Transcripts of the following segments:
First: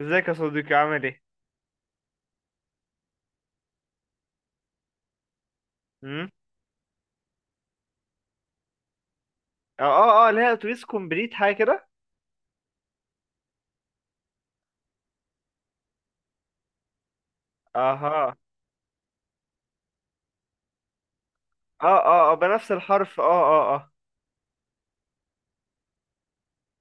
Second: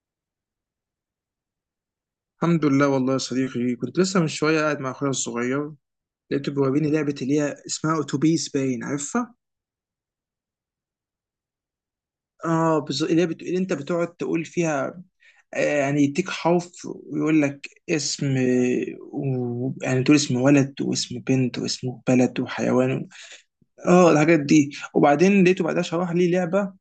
ازيك يا صديقي عامل ايه؟ الحمد لله والله يا صديقي، كنت لسه من شويه قاعد مع اخويا الصغير. امم لقيته بيوريني لعبه اللي هي اسمها اتوبيس، باين عارفها. اه اه اه، اللي هي اتوبيس كومبليت حاجه كده. اه بالظبط، اللي هي اللي انت بتقعد تقول فيها. يعني يديك حرف ويقول لك اسم، اها، يعني تقول اسم ولد واسم بنت واسم اه اه اه بلد بنفس وحيوان. الحرف، اه اه اه. اه الحاجات دي. وبعدين لقيته بعدها شرح لي لعبه،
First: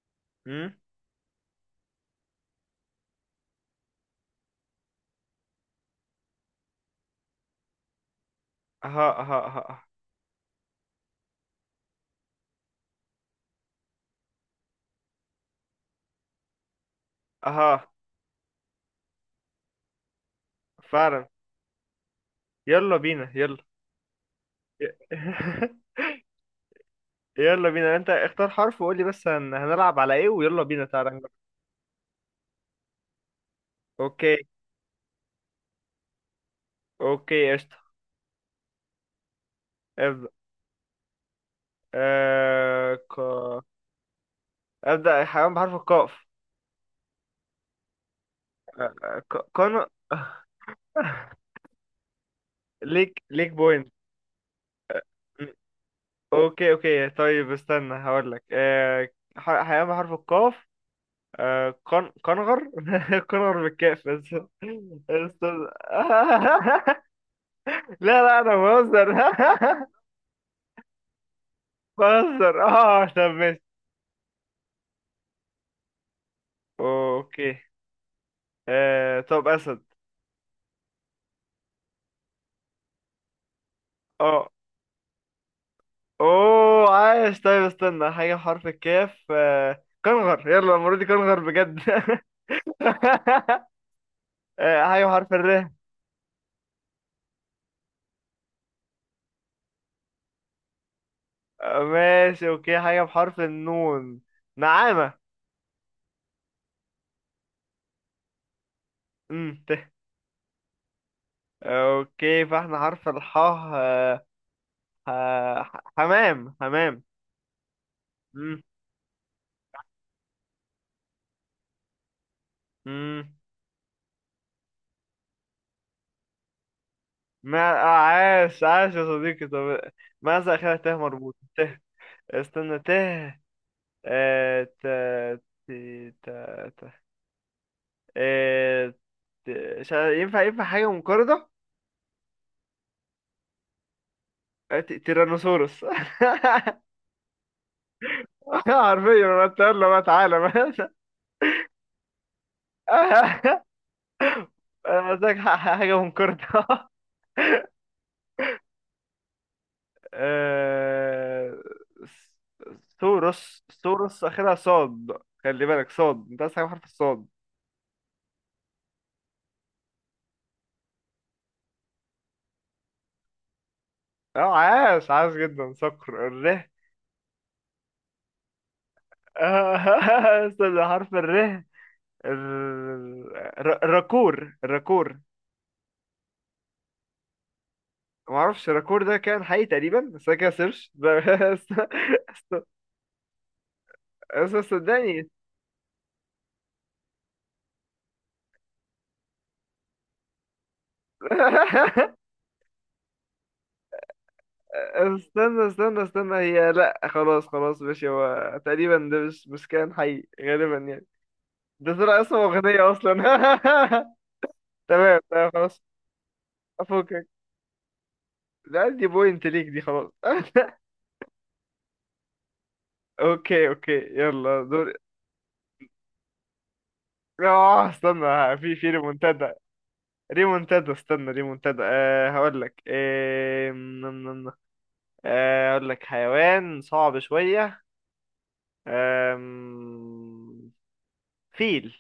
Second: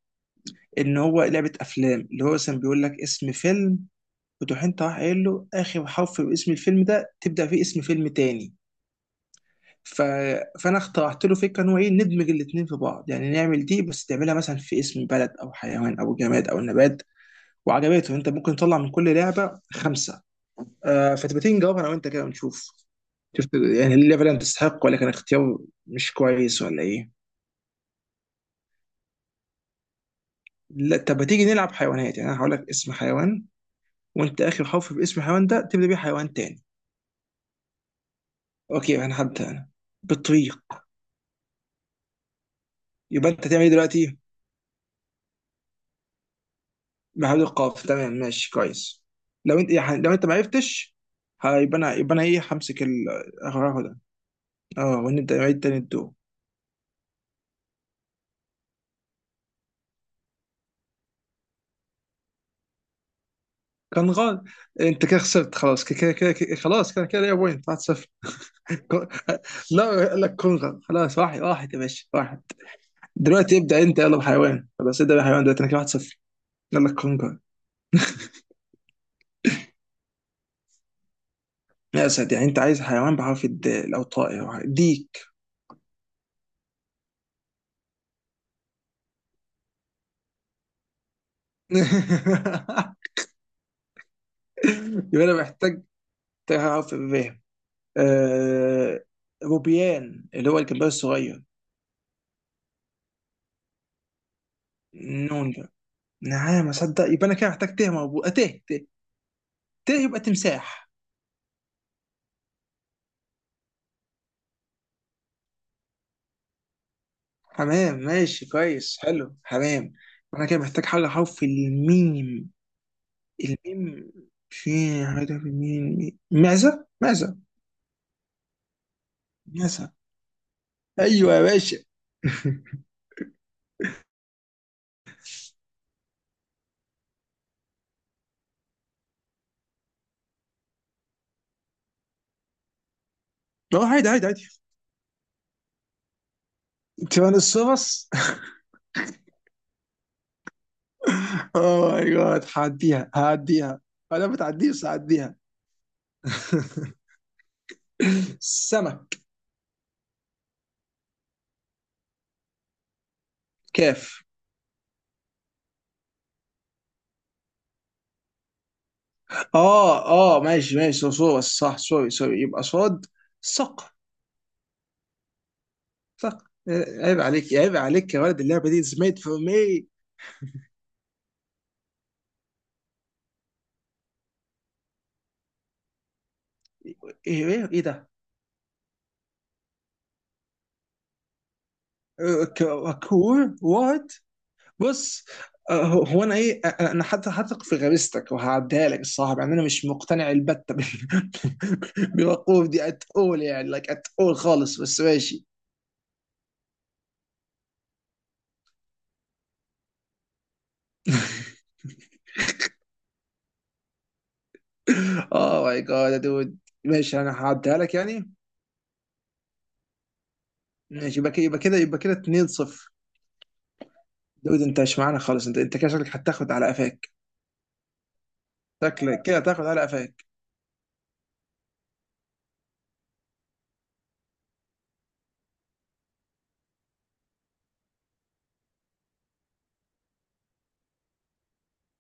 امم ان هو لعبه افلام، اللي هو مثلا بيقول لك اسم فيلم، وتروح انت راح قايل له اخر حرف باسم الفيلم ده تبدا فيه اسم فيلم تاني. اها اها اها اها ف... فانا اخترعت له فكره ان هو ايه، ندمج الاثنين في بعض، يعني نعمل دي بس تعملها مثلا في اسم بلد او حيوان او جماد او نبات. اها، وعجبته. انت ممكن تطلع من كل لعبه خمسه. آه، فعلا. فتبقى تيجي نجاوبها انا وانت كده ونشوف، يلا بينا شفت يلا. يعني اللعبه اللي تستحق، ي- ولا كان اختيار مش كويس ولا ايه؟ يلا بينا، انت اختار حرف وقول لي بس، هنلعب على ايه؟ ويلا بينا لا تعالى طب ما نجرب. تيجي نلعب حيوانات. يعني انا هقول لك اسم حيوان، اوكي وانت اخر حرف في اسم الحيوان ده تبدا بيه حيوان تاني. اوكي قشطه. اوكي انا هبدا انا. ابدا. بالطريق. آه... ك... يبقى انت تعمل ايه دلوقتي؟ ابدا حيوان بحرف القاف. محل القاف، تمام ماشي كويس. لو انت كانو. يعني لو انت ما عرفتش، هيبقى انا يبقى انا ايه، همسك ليك بوينت. هاخدها. اه ونبدا نعيد تاني الدور. اوكي اوكي طيب استنى هقول لك، آه، حيوان بحرف القاف. آه، قنغر. قنغر بالكاف كان بس. غلط. انت كده استنى، خسرت خلاص، كده ليا بوينت 1-0. لا لا انا بهزر. لا، قال لك كونغر خلاص. واحد واحد يا باشا، واحد. بهزر، اه طب دلوقتي ماشي. ابدا انت، يلا بحيوان، خلاص ابدا بحيوان دلوقتي، انا كده 1-0. يلا لك كونغر. اوكي. آه طب اسد. يا اسد، يعني انت عايز حيوان بحرف الدال او اه، طائر ديك. اوه عايش، طيب استنى حاجه بحرف الكاف، آه، كنغر. يلا المره دي كنغر بجد. آه، حاجه يبقى بحرف انا الر. محتاج، تعرف الري؟ آه، روبيان، اللي هو الجمباز الصغير. ماشي اوكي، حاجه بحرف النون، نعامة. النون ده؟ نعم اصدق. يبقى انا كده محتاج تيه مربوط، تيه. ت تيه، يبقى تمساح. اوكي فاحنا حرف الحاء. حمام حمام. حمام ماشي امم كويس، حلو حمام. انا كده محتاج حاجه حرف الميم. امم الميم. في حاجه في الميم، معزه. ما آه، عاش عاش يا صديقي. طب، معزه. ماذا اخرها ت ايوه مربوط يا ت؟ باشا. استنى، ت، ت، ت، ت، ت، آه، مش عارف. ينفع ينفع حاجة منقرضة؟ اه عادي عادي عادي. تيرانوسورس. تيران السوبس. حرفيا انا اتقل له بقى، تعالى بقى. اوه ماي جاد، هعديها هعديها. انا ما بتعديش، أنا قلت هعديها. لك حاجة منقرضة. سمك. آه... سوروس سوروس كيف؟ اخرها صاد. خلي بالك صاد، انت عايز حاجه بحرف الصاد. اه اه ماشي ماشي، صح. سوري سوري، يبقى صاد. صق. اه، عاش عاش جدا، صقر صق، الره. عيب عليك عيب عليك يا ولد، اللعبه دي is made for me. استنى، حرف الره. ال... راكور راكور. ايه ايه إيه ده؟ ما اعرفش، راكور ده كان حقيقي تقريبا بس انا كده سيرش ده. است- است- كور وات. بص، صدقني. هو انا ايه، أنا حتى هثق في غريزتك وهعديها لك. الصراحه يعني انا مش مقتنع البتة بالوقوف دي ات اول، يعني لايك ات اول خالص، بس ماشي. استنى استنى استنى هي، لا خلاص خلاص ماشي، هو تقريبا ده مش كان حقيقي غالبا يعني. ده طلع اسمه أغنية أصلا. تمام تمام اوه ماي خلاص. جاد يا دود. ماشي أفكك. انا هعديها لك يعني. لا، دي بوينت ليك دي، خلاص. ماشي يبقى كده، يبقى كده، يبقى كده 2-0. أوكي أوكي داود يلا انت دور. مش معانا خالص، انت كده شكلك هتاخد على قفاك. استنى، ها، في شكلك كده ريمونتادا. هتاخد على قفاك. ريمونتادا استنى ريمونتادا، أه هقول لك، أه نم. هقول لك حيوان صعب شوية. آم، فيل.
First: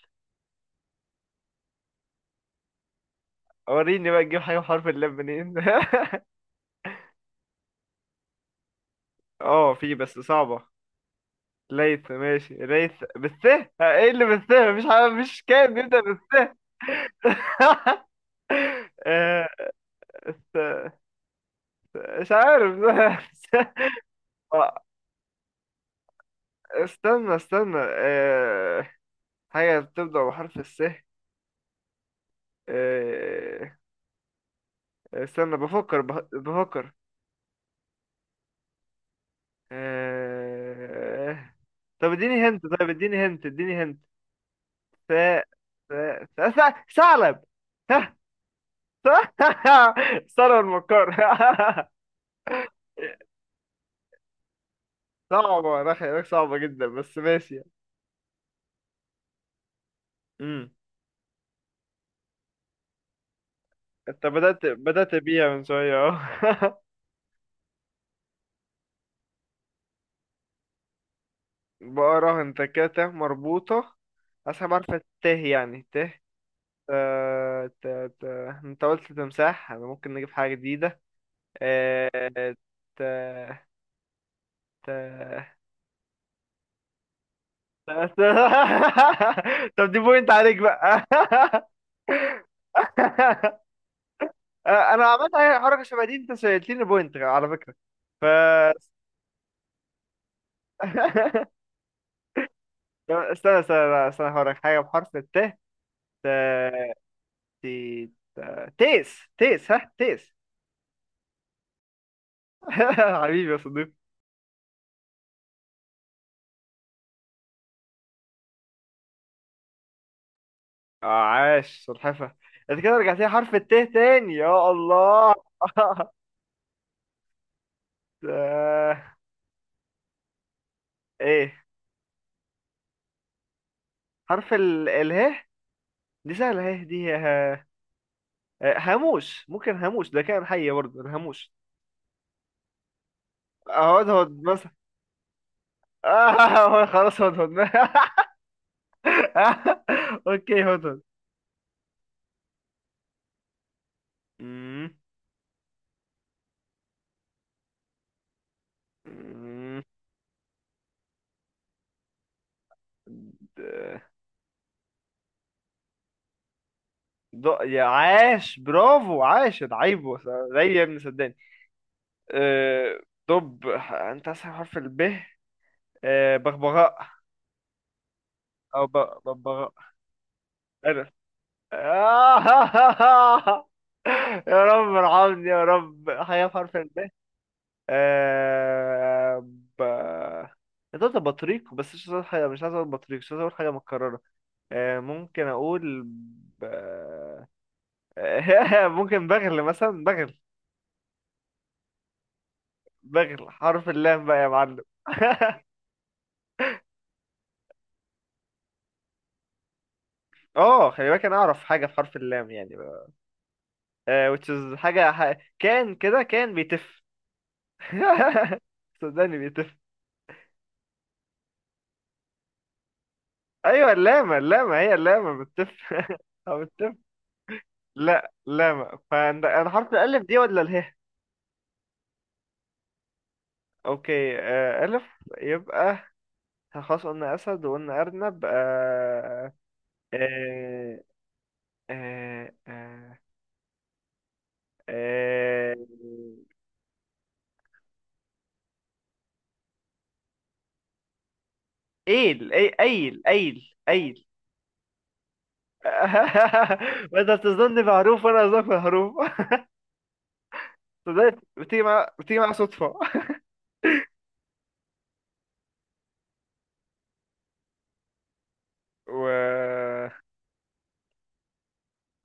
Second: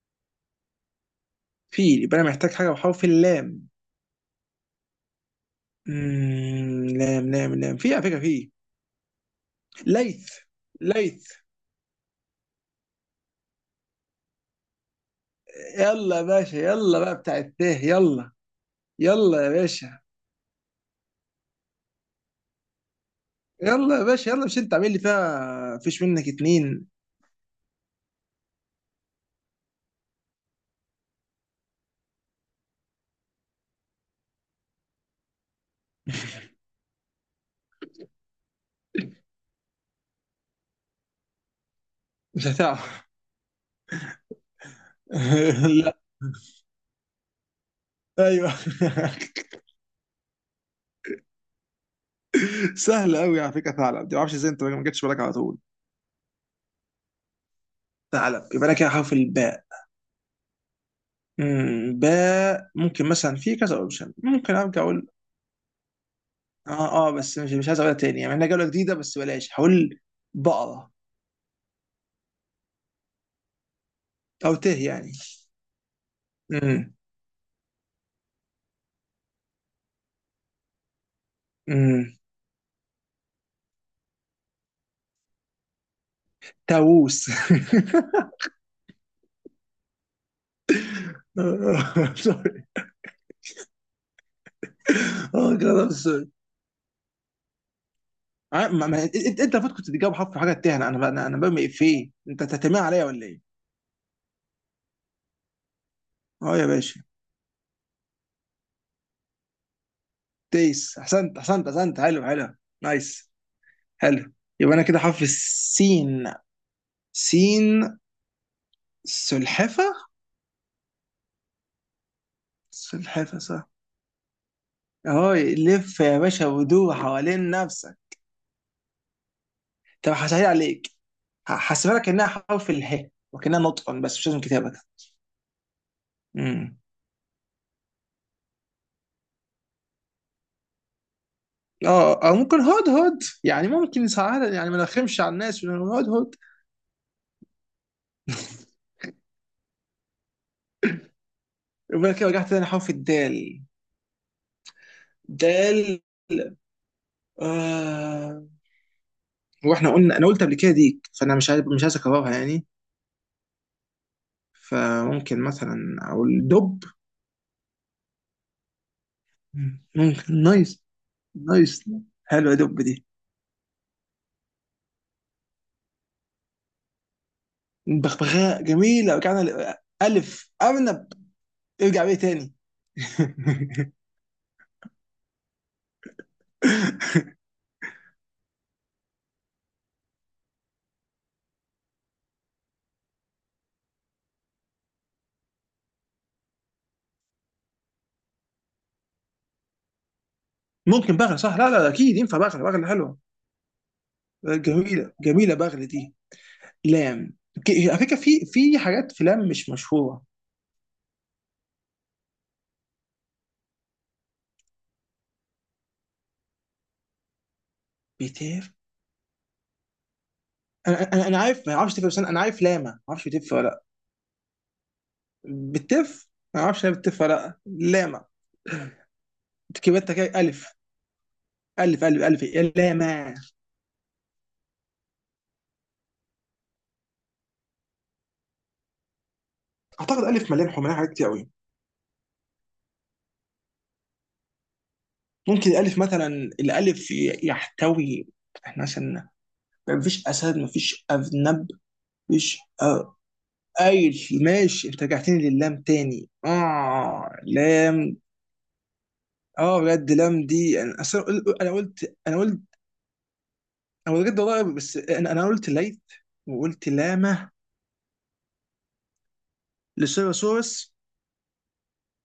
فيل، يبقى انا محتاج حاجه بحرف اللام. وريني بقى تجيب حاجة بحرف اللام منين. لام في، على فكره في. اه في بس ليث. صعبة. ليث. ليث، ماشي ليث بالث، ها، ايه اللي بالث؟ مفيش حاجة، مفيش كائن بيبدأ. يلا يا باشا، يلا بقى بتاع التاه، يلا. يلا آه، يا باشا. مش عارف. يلا يا باشا يلا، مش انت آه، عامل لي فيها فيش منك اتنين؟ استنى استنى، حاجة بتبدأ بحرف الس. آه، استنى بفكر، بفكر. آه، طب اديني مش هنت، طيب هتعرف. اديني هنت، اديني هنت. س، س، لا. س، ثعلب. ها. ايوه. س- ثعلب المكار. سهله قوي على فكره ثعلب دي، ما اعرفش ازاي انت ما جتش بالك على طول. صعبة، أنا خلي بالك صعبة جدا بس ماشي. ثعلب، يبقى انا كده حرف الباء. امم باء، ممكن مثلا في كذا اوبشن، انت ممكن بدأت ارجع اقول. بدأت بيها من شوية اهو. اه بس مش عايز اقولها تاني يعني، انا جوله جديده، بس بلاش هقول. بقره. بقرة انت كده ت مربوطة. او ته أسحب، عارفة يعني. ت يعني ت، ت، امم. ت، ت، انت قلت تمساح، انا ممكن نجيب حاجة جديدة. امم. اه، ت، ت، ت، تاووس. ت- طب دي بوينت عليك بقى. سوري. اه، انا عملت اه اي حركة جاد شبه دي؟ سوري. انت سألتني بوينت على فكرة. ف انت المفروض كنت تجاوب حرف حاجه تاه. انا انا انا أنا برمي افيه انت تتمع عليا طب ولا ايه؟ استنى استنى، لا، استنى هقولك حاجة بحرف الت، ت، اه يا ت- باشا. تيس تيس، ها تيس. تيس، احسنت احسنت احسنت، حلو حلو. نايس. حبيبي يا صديقي. حلو. يبقى انا كده حرف السين. سين. سلحفه. عاش سلحفة. انت كده رجعت لي سلحفة حرف صح. الت تاني، يا اهو الله. لف يا باشا ودور حوالين نفسك. آه، طب هسهل عليك، ايه هحسبها لك انها حرف اله، وكانها نطق بس مش لازم حرف كتابة. ال اله؟ دي سهلة امم اهي. هاموش ممكن، هاموش ده كائن حي برضه الهاموش. اه، او ممكن هود هود، يعني اهو ممكن هدهد يساعد، يعني مثلا. ما نرخمش على الناس ونقول هود هود. آه خلاص هدهد. اوكي هدهد. يقول لك ايه، رجعت تاني حرف الدال. مم. دال. آه. مم. واحنا قلنا، انا قلت قبل كده ديك، فانا مش عارف مش عايز اكررها يعني. د- فممكن مثلا او الدب. يا عاش برافو، عاش العيب. ممكن. زي يا نايس. ابني صدقني. نايس. حلوه دب آه، دي. دب. انت اسهل حرف الب. بغبغاء. بغبغاء او جميلة. رجعنا ببغاء. ألف أرنب. انا، ارجع بيه تاني. آه يا رب ارحمني يا رب، حاجه بحرف الب. آه، ب، كنت قلت بطريق بس مش عايز اقول حاجه، مش عايز اقول بطريق، مش عايز اقول حاجه متكرره. ممكن اقول ب... ممكن بغل مثلا، بغل. ممكن بغل صح، لا لا أكيد ينفع بغل، بغل حلوة. بغل حرف اللام بقى يا معلم. جميلة جميلة بغل دي. لام. على فكرة في حاجات في لام مش مشهورة. اه خلي بالك انا اعرف حاجه في حرف اللام يعني، which is حاجه كان كده كان بيتف. بتف. صدقني بيتف. أنا عارف، ما أعرفش تف، بس أنا عارف لاما، ما أعرفش بتف ولا لأ. ايوه اللامه، اللامه هي اللامه بتف. بتف. او ما أعرفش هي بتف. بتف ولا لأ. لاما. لا لامه، فانا حرف كبرتها الالف دي كده. ولا ألف. اله؟ ألف إيه؟ لاما. اوكي، الف. يبقى، خلاص قلنا اسد وقلنا ارنب. أعتقد ألف مليان، حمالها آه، حاجات كتير أوي. آه، آه، ممكن آه، الألف مثلا، الألف يحتوي، احنا مثلا مفيش اسد، مفيش ارنب، ايل، مفيش ايل ايل ايل. قايل. ماشي، انت رجعتني لللام تاني. وانت اه بتظنني لام. بحروف وانا اظنك بحروف. اه بجد لام دي، انا أصل أنا صدقت، قل- انا بتيجي مع قلت انا بتيجي مع قلت صدفه. انا بجد والله، بس انا قلت ليث وقلت لامه. و لسيروسورس.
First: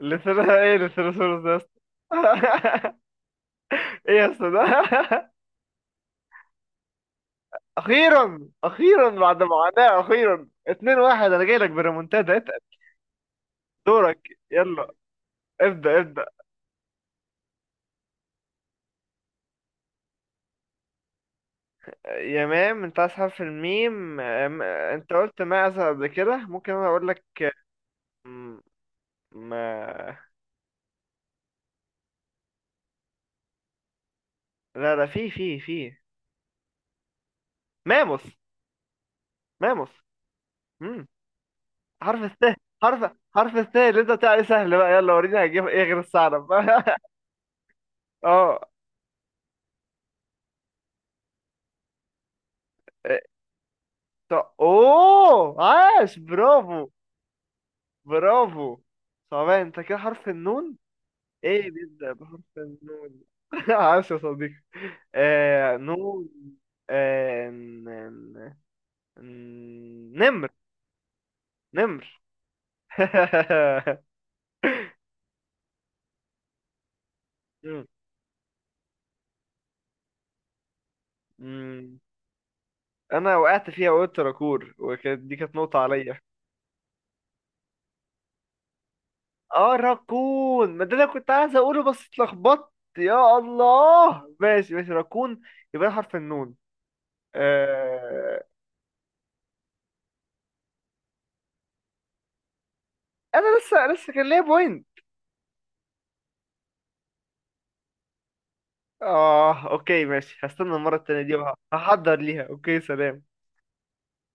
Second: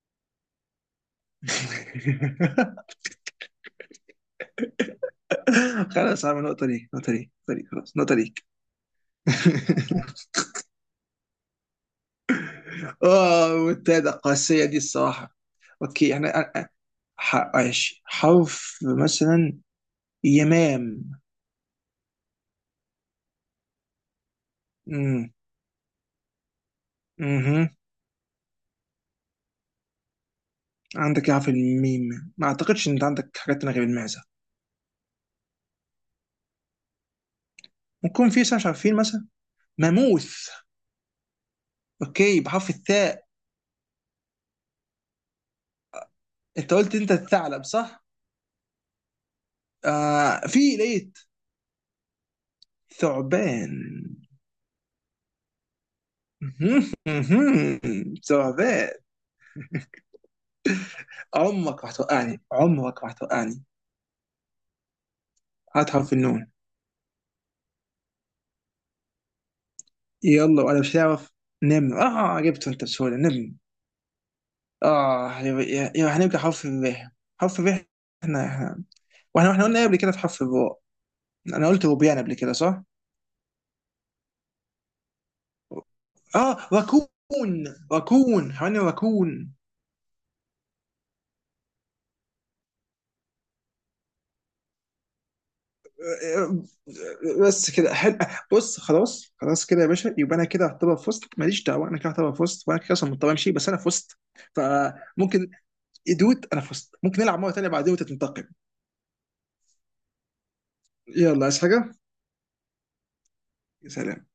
لسانها ايه لسانوسورس ده يا اسطى؟ ايه يا اسطى ده؟ خلاص، عامل نقطة ليك نقطة ليك نقطة ليك خلاص نقطة ليك. اخيرا اخيرا بعد معاناة اخيرا، 2-1، انا جاي لك بريمونتادا اتقل. اه والتالتة دورك قاسية دي يلا، الصراحة. ابدأ اوكي ابدأ. احنا، ماشي حرف مثلا، يمام. يا مام، انت عايز حرف الميم. انت قلت معزة قبل كده، ممكن انا اقول لك اها. م- ما. عندك يا، في الميم ما اعتقدش ان انت عندك حاجات تانية غير المعزه. لا لا، في ماموس، ممكن في اسم مش عارفين مثلا. ماموس. ماموث. مم. حرف اوكي الثاء. بحرف حرف الثاء. الثاء اللي انت بتاعي، سهل بقى، يلا وريني هجيب ايه غير الثعلب. انت قلت انت الثعلب صح؟ اه آه، في، لقيت. ثعبان. طب، اوه عاش برافو. مهم، مهم. برافو. ثعبان. صعبان، انت كده حرف النون. ايه عمرك ما بيبدأ بحرف هتوقعني، عمرك ما النون؟ هتوقعني. عاش يا صديقي. آه هات حرف نون، النون. آه نمر، يلا وانا مش هعرف. نمر، نمر. اه جبته انت بسهوله، نمر. اه، يبقى هنبقى حرف الراء. حرف مم. الراء. احنا واحنا قلنا إيه قبل كده في حرف الراء؟ انا قلت مم. بوبيان قبل كده صح؟ انا وقعت فيها وقلت راكور، وكانت دي كانت نقطة عليا. اه وكون. وكون حيوان، وكون. اه راكون، ما ده انا كنت عايز اقوله بس اتلخبطت. يا الله ماشي ماشي راكون. يبقى حرف النون. آه، آه، بس كده حلو. آه. بص خلاص، خلاص كده يا باشا، يبقى انا كده اعتبر فزت، ماليش دعوه. انا كده اعتبر فزت، وانا كده اصلا مضطر امشي، انا بس انا لسه فزت. كان ليا بوينت. فممكن، يدود انا فزت، ممكن نلعب مره تانيه بعدين وتنتقم. اه اوكي ماشي، هستنى المره التانيه دي يلا عايز حاجه. وهحضر ليها. اوكي سلام. سلام.